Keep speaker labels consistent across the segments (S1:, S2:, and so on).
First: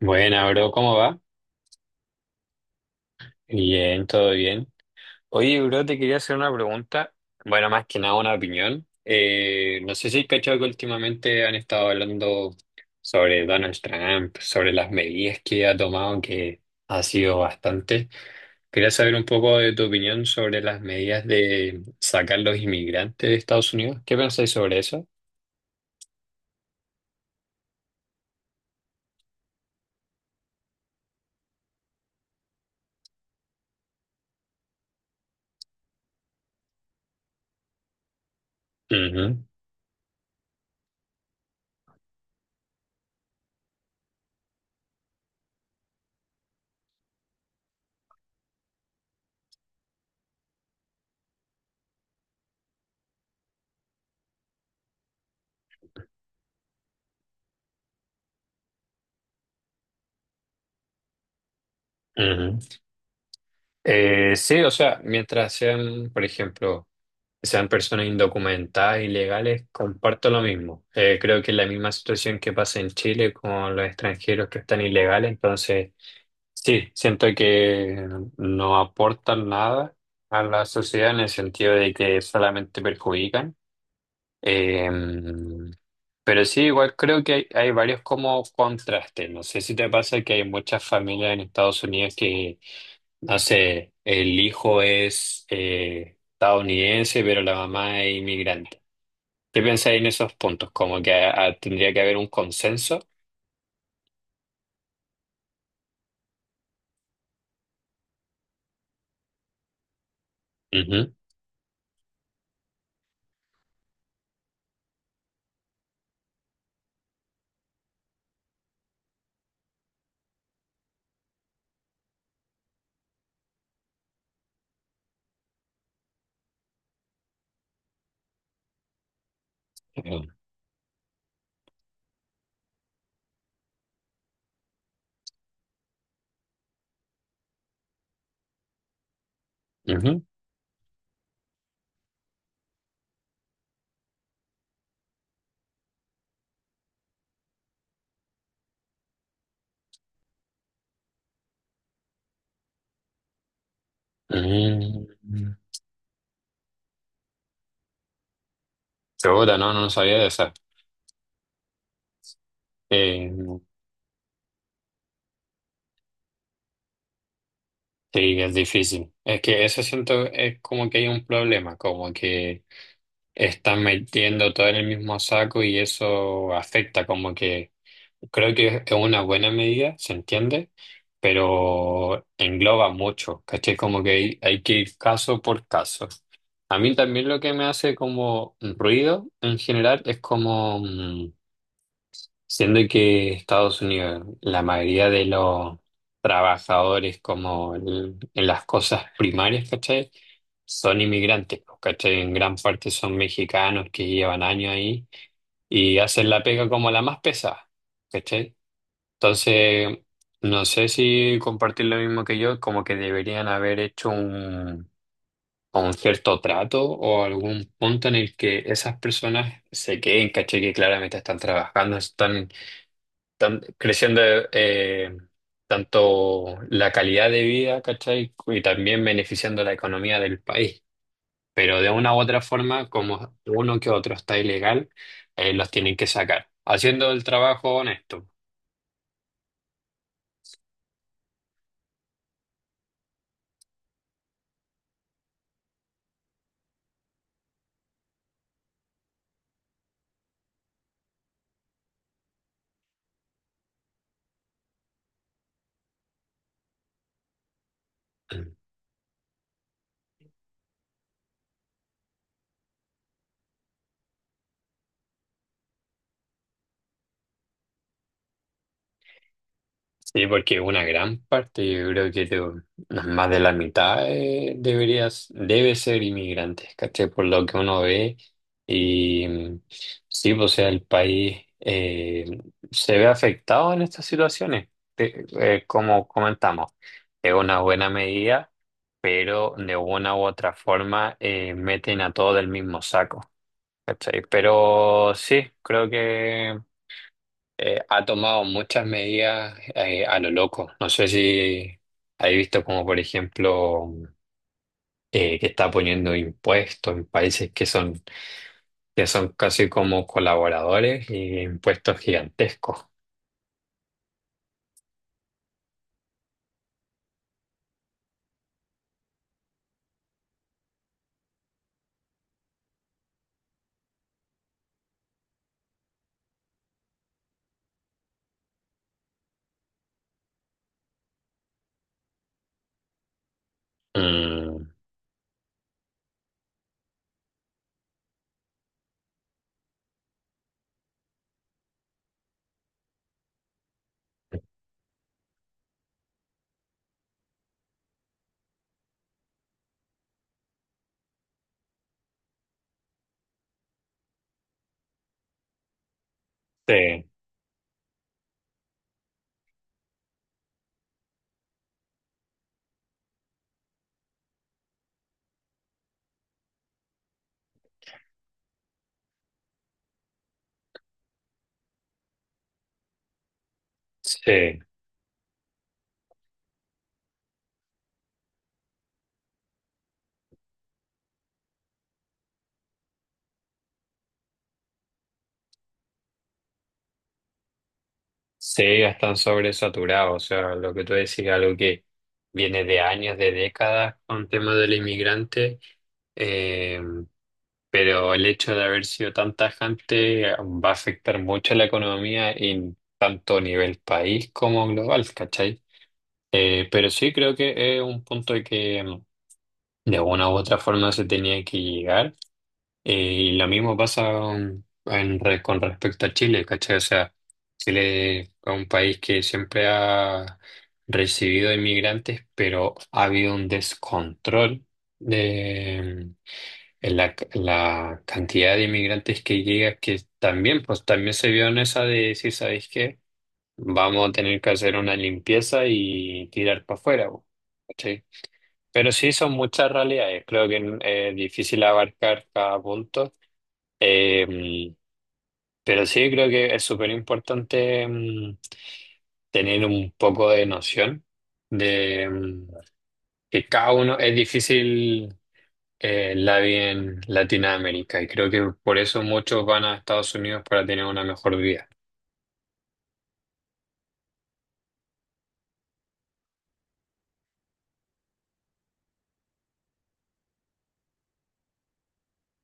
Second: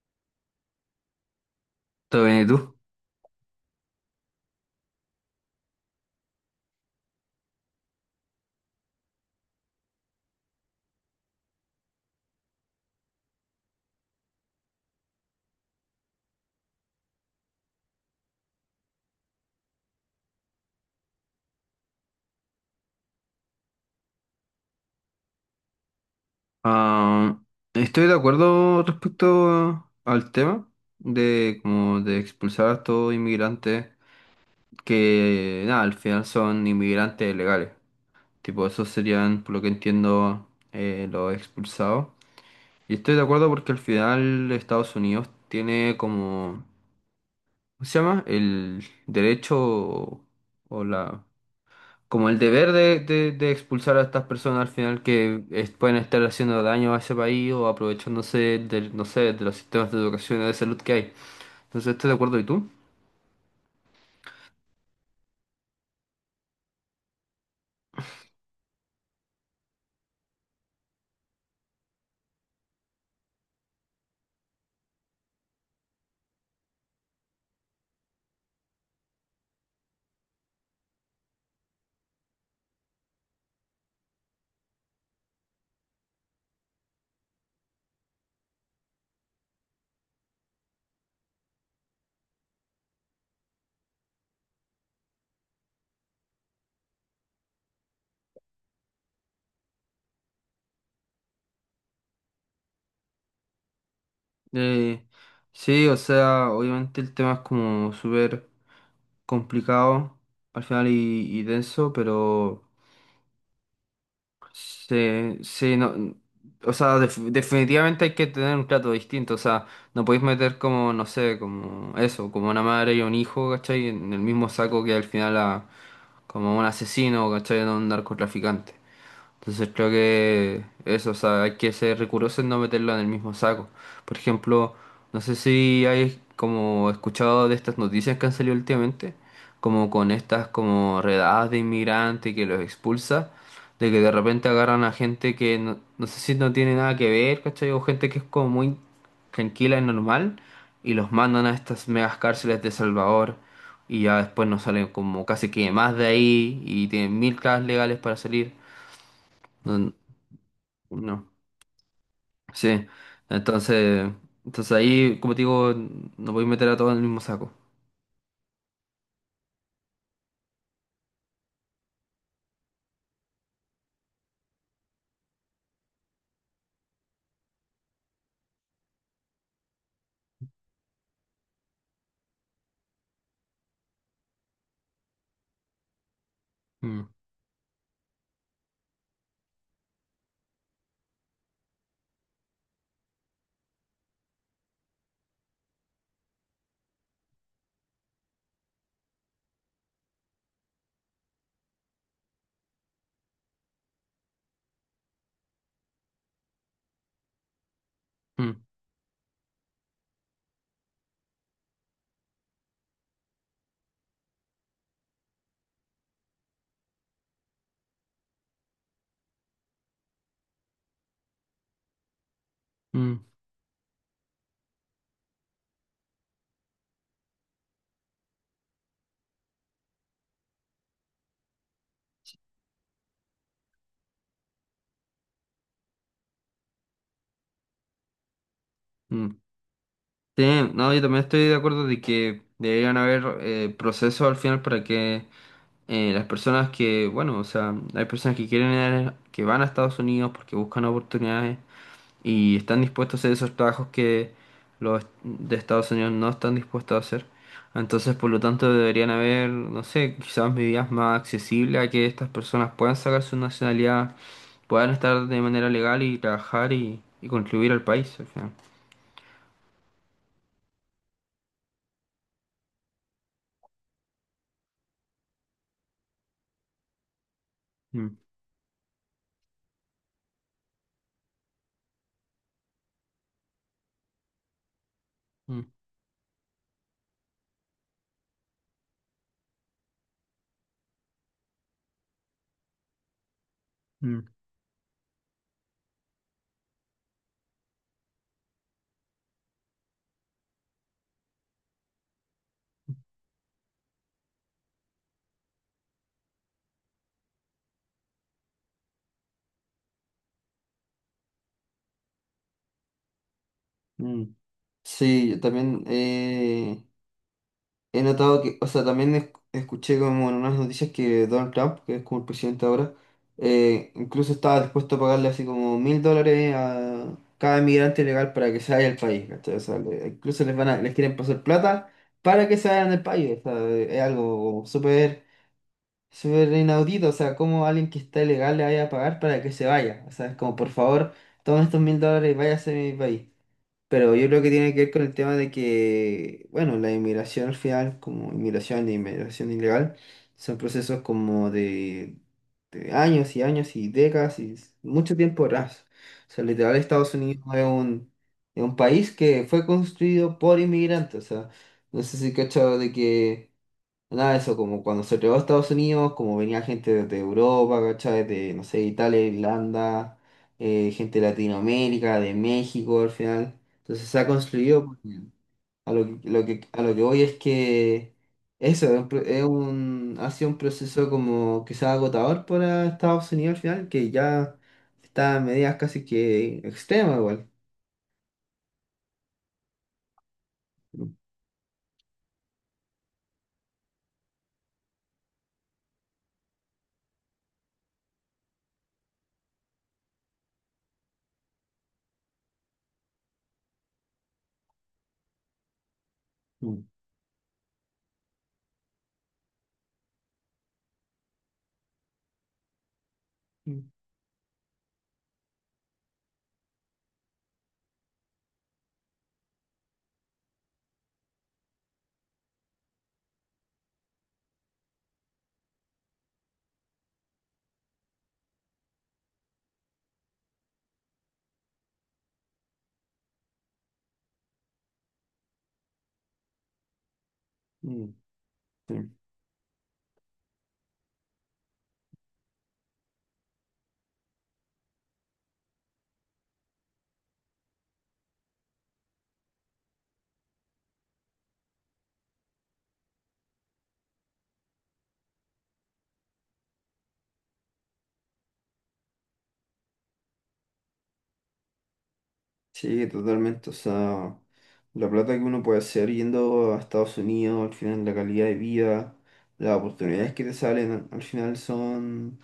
S1: Buena, bro, ¿cómo va?
S2: Todo bien, ¿y tú?
S1: Bien, todo bien. Oye, bro, te quería hacer una pregunta. Bueno, más que nada una opinión. No sé si has cachado que últimamente han estado hablando sobre Donald Trump, sobre las medidas que ha tomado, que ha sido bastante. Quería saber un poco de tu opinión sobre las medidas de sacar los inmigrantes de Estados Unidos. ¿Qué pensáis sobre eso?
S2: Ah, Estoy de acuerdo respecto al tema de como de expulsar a estos inmigrantes que nada, al final son inmigrantes legales. Tipo, esos serían,
S1: Ujú,
S2: por lo que entiendo, los expulsados. Y estoy de acuerdo porque al final Estados Unidos tiene como, ¿cómo se llama? El derecho o la como el deber de expulsar a estas personas al final pueden estar haciendo daño a ese país o aprovechándose del, no sé, de los sistemas de educación y de salud que hay. Entonces, estoy de acuerdo. ¿Y tú?
S1: ujú. Sí, o sea, mientras sean, por ejemplo, sean personas indocumentadas, ilegales, comparto lo mismo. Creo que es la misma situación que pasa en Chile con los extranjeros que están ilegales, entonces sí, siento que no aportan nada a la sociedad en el sentido de que solamente perjudican. Eh, pero sí, igual creo que hay varios como contrastes. No sé si te pasa que hay muchas familias en Estados Unidos que, no sé, el hijo es estadounidense, pero la mamá es inmigrante. ¿Qué pensáis en esos puntos? Como que ah, tendría que haber un consenso.
S2: Eh, sí, o sea, obviamente el tema es como súper complicado al final
S1: Ujú,
S2: y, y denso, pero... Sí, sí, no, o sea, definitivamente hay que tener un trato distinto, o sea, no podéis meter como, no sé, como eso, como una madre y un hijo, ¿cachai? En el mismo saco que al final a, como un asesino, ¿cachai? O un narcotraficante. Entonces creo
S1: ujú.
S2: que eso, o sea, hay que ser riguroso en no meterlo en el mismo saco. Por ejemplo, no sé si hay como escuchado de estas noticias que han salido últimamente, como con estas como redadas de inmigrantes que los expulsa, de que de repente agarran a gente que no, no sé si no tiene nada que ver, ¿cachai? O gente que es como muy tranquila y normal, y los mandan a estas megas cárceles de Salvador, y ya después no salen como casi
S1: Mm.
S2: que más de ahí, y tienen mil trabas legales para salir.
S1: Segura, no
S2: No-
S1: sabía de esa.
S2: no, sí.
S1: Eh,
S2: Entonces, entonces ahí, como te digo, no voy a meter a todos en el mismo saco.
S1: sí, es difícil. Es que eso siento es como que hay un problema, como que están metiendo todo en el mismo saco y eso afecta, como que creo que es una buena medida, se entiende, pero engloba mucho, ¿cachai? Como que hay que ir caso por caso. A mí
S2: Mm,
S1: también lo que me hace como ruido en general es como, siendo que Estados Unidos, la mayoría de los trabajadores como en las cosas primarias, ¿cachai? Son inmigrantes, pues, ¿cachai? En gran parte son mexicanos que llevan años ahí y hacen la pega como la más pesada, ¿cachai?
S2: mm,
S1: Entonces, no sé si compartir lo mismo que yo, como que deberían haber hecho un cierto trato o algún punto en el que esas personas se queden, caché que claramente están trabajando,
S2: mm,
S1: están creciendo eh, tanto la calidad de vida, ¿cachai? Y también beneficiando la economía del país. Pero de una u otra forma, como uno que otro está ilegal, los tienen que sacar, haciendo el trabajo honesto.
S2: mm. Sí, no, yo también estoy de acuerdo de que deberían haber procesos al final para que las personas que, bueno, o sea, hay personas que quieren que van a Estados Unidos porque buscan oportunidades y están dispuestos a hacer esos trabajos que los de Estados Unidos no están dispuestos a hacer. Entonces, por lo tanto, deberían haber, no sé, quizás medidas más accesibles a que estas personas puedan sacar su nacionalidad, puedan estar de manera legal y trabajar y contribuir al país al final.
S1: Sí, porque una gran parte, yo creo que más de la mitad deberías, debe ser inmigrantes, ¿cachai? Por lo que uno ve.
S2: Mm,
S1: Y sí, pues, o sea, el país se ve afectado en estas situaciones. Te-
S2: mm,
S1: Como comentamos, es una buena medida, pero de una u otra forma meten a todo del mismo saco, ¿cachai?
S2: mm,
S1: Pero sí, creo que ha tomado muchas medidas a lo loco. No sé si has visto como, por ejemplo, que está poniendo impuestos en países que son casi como colaboradores y impuestos gigantescos.
S2: mm. Sí, yo también. He notado que, o sea, también escuché como en unas noticias que Donald Trump, que es como el presidente ahora, incluso estaba dispuesto a pagarle así como $1,000 a cada inmigrante ilegal para que se vaya del país, ¿cachai? O sea, incluso les quieren pasar plata para que se vayan del país, o sea, es algo
S1: Mm,
S2: como súper, súper inaudito, o sea, como alguien que está ilegal le vaya a pagar para que se vaya, o sea, es como, por favor, tomen estos $1,000 y váyase de mi país. Pero yo creo que tiene que ver con el tema de que, bueno, la inmigración al final, como inmigración e inmigración ilegal, son procesos como de años y años y décadas y mucho tiempo atrás. O sea, literal,
S1: sí,
S2: Estados Unidos es un país que fue construido por inmigrantes. O sea, no sé si cachado de que nada de eso, como cuando se llegó a Estados Unidos, como venía gente desde Europa, ¿cachai? De, no sé, Italia, Irlanda, gente de Latinoamérica, de México al final. Entonces se ha
S1: sí,
S2: construido, pues, bien. A lo que, a lo que voy es que eso es un, pro- es un- ha sido un proceso como que sea agotador para Estados Unidos al final, que ya está a medidas casi que extremas igual.
S1: sí, ya están sobresaturados. O sea, lo que tú
S2: ¿No?
S1: decís, algo que viene de años, de décadas con temas del inmigrante. eh, pero el hecho de haber sido tan tajante va a afectar mucho a la economía en tanto a nivel país como global, ¿cachai?
S2: Mm,
S1: Pero sí creo que es un punto de que de una u otra forma se tenía que llegar. Eh, y lo mismo
S2: mm,
S1: pasa en con respecto a Chile, ¿cachai? O sea, Chile es un país que siempre ha recibido inmigrantes, pero ha habido un descontrol la cantidad de inmigrantes que llega, que también, pues también se vio en esa de decir, ¿sabéis qué? Vamos a tener que hacer una limpieza y tirar para afuera, po, ¿cachai?
S2: mm.
S1: Pero
S2: Sí,
S1: sí son muchas realidades, creo que es difícil abarcar cada punto. Eh, pero sí creo que es súper importante tener un poco de noción de que cada uno es difícil. La vi en Latinoamérica y creo que por eso muchos van a Estados Unidos para tener una mejor vida.
S2: sí, totalmente. O sea, la plata que uno puede hacer yendo a Estados Unidos, al final la calidad de vida, las oportunidades que te salen, al final son...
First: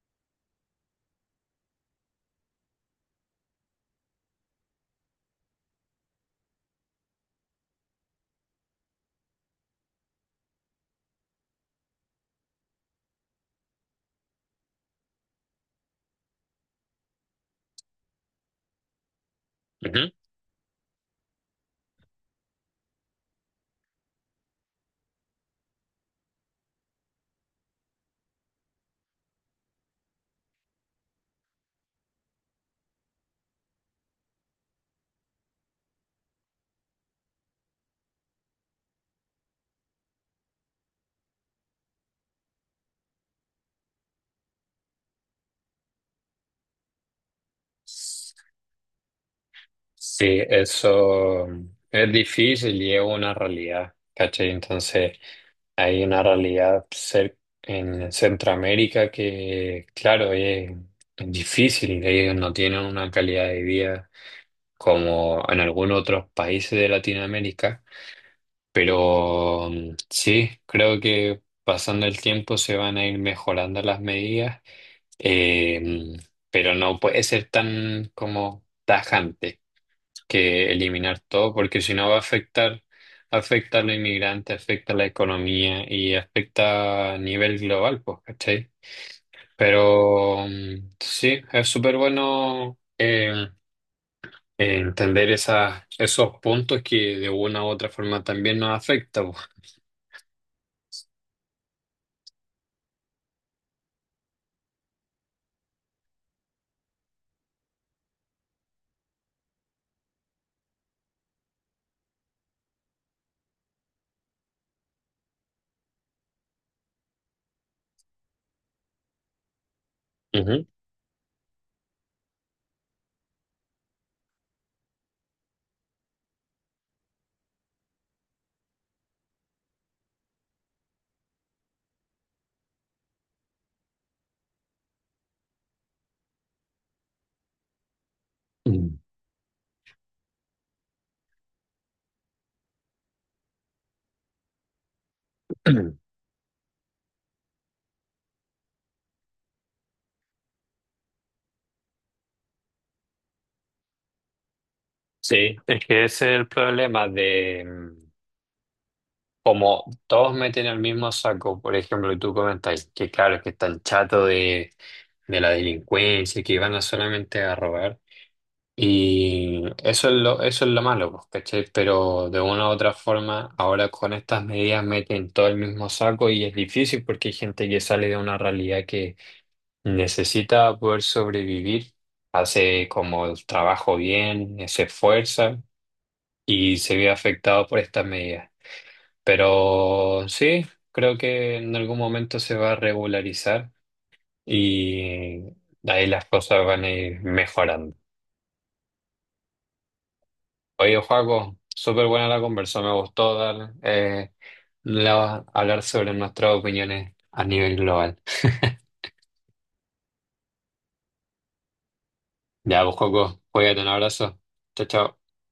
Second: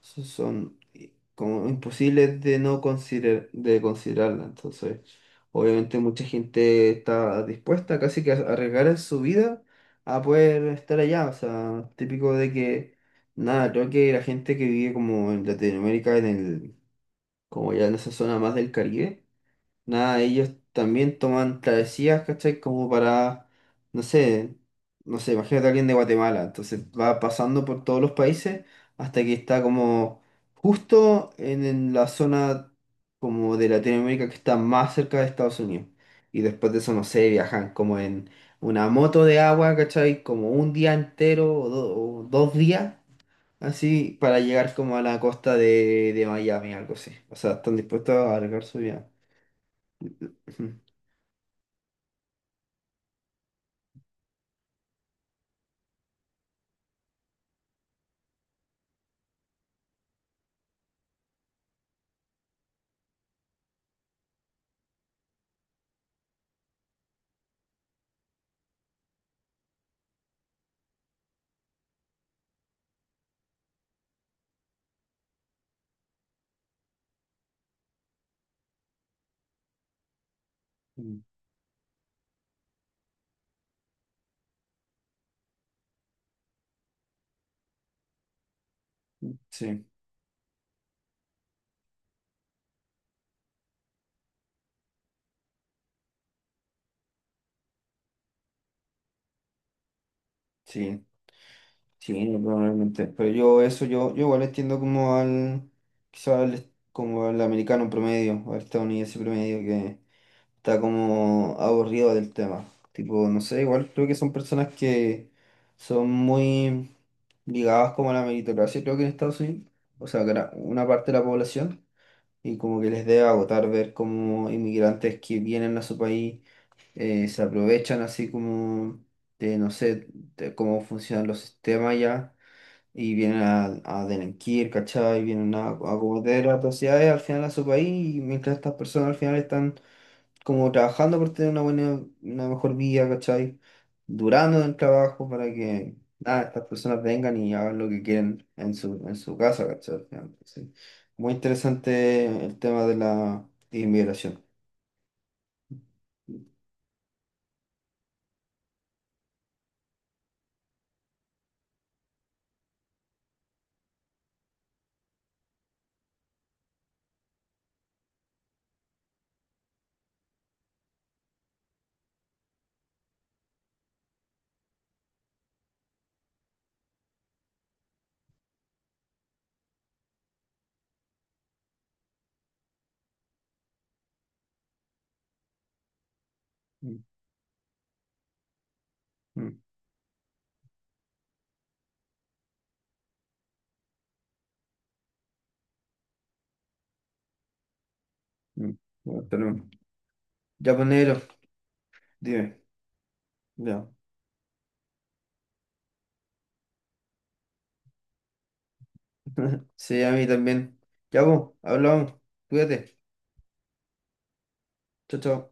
S2: como imposibles de no considerar, de considerarla. Entonces, obviamente mucha gente está dispuesta casi que a arriesgar su vida a poder estar allá. O sea, típico de que, nada, creo que la gente que vive como en Latinoamérica, como ya en esa zona más del Caribe,
S1: Ujú.
S2: nada, ellos también toman travesías, ¿cachai? Como para, no sé, imagínate a alguien de Guatemala, entonces va pasando por todos los países hasta que está como justo en la zona como de Latinoamérica que está más cerca de Estados Unidos. Y después de eso, no sé, viajan como en una moto de agua, ¿cachai? Como un día entero o dos días, así, para llegar como a la costa de Miami, algo así. O sea, están dispuestos a alargar su vida.
S1: Sí,
S2: Ujú.
S1: eso es difícil y es una realidad, ¿cachai? Entonces hay una realidad en Centroamérica que, claro, es difícil, ellos no tienen una calidad de vida como en algunos otros países de Latinoamérica. Pero sí, creo que pasando el tiempo se van a ir mejorando las medidas, eh, mm, pero no puede ser tan como tajante que eliminar todo, porque si no va a afectar, afecta a los inmigrantes, afecta a la economía y afecta a nivel global, pues, ¿cachai?
S2: Sí,
S1: Pero sí, es súper bueno entender esas, esos puntos que de una u otra forma también nos afectan, pues.
S2: sí, sí, no, probablemente. Pero yo eso, yo igual entiendo como al, quizá como al americano promedio, o al estadounidense promedio que está como aburrido del tema. Tipo, no sé, igual creo que son personas que son muy ligadas como a la meritocracia, creo que en Estados Unidos, o sea, una parte de la población, y como que les debe agotar ver como inmigrantes que vienen a su país se aprovechan así como de, no sé, de cómo funcionan los sistemas ya, y vienen a delinquir, ¿cachai? Vienen a cometer atrocidades al final a su país, y mientras estas
S1: Mm.
S2: personas al final están como trabajando por tener una buena, una mejor vida, ¿cachai? Durando en el trabajo para que nada, estas personas vengan y hagan lo que quieren en su casa, ¿cachai? Al final, sí. Muy interesante el tema de la inmigración.
S1: Sí, es que ese es el problema de como todos meten el mismo saco, por ejemplo, y tú comentáis que claro, que están chato de la delincuencia, que van a solamente a robar. Y eso es eso es lo malo, pues, ¿cachai? Pero de una u otra forma, ahora con estas medidas meten todo el mismo saco y es difícil porque hay gente que sale de una realidad que necesita poder sobrevivir, hace como el trabajo bien, se esfuerza, y se ve afectado por estas medidas.
S2: Mm,
S1: Pero sí, creo que en algún momento se va a regularizar y ahí las cosas van a ir mejorando.
S2: mm. Bueno, tenemos. Ya, pues,
S1: Oye,
S2: negro,
S1: Joaco, súper buena la
S2: dime.
S1: conversa, me gustó dar,
S2: Ya.
S1: hablar sobre nuestras opiniones a nivel global.
S2: Sí, a mí también. Ya, pues, hablamos.
S1: Ya, pues,
S2: Cuídate.
S1: Joaco, cuídate, un abrazo. Chao, chao.
S2: Chao, chao.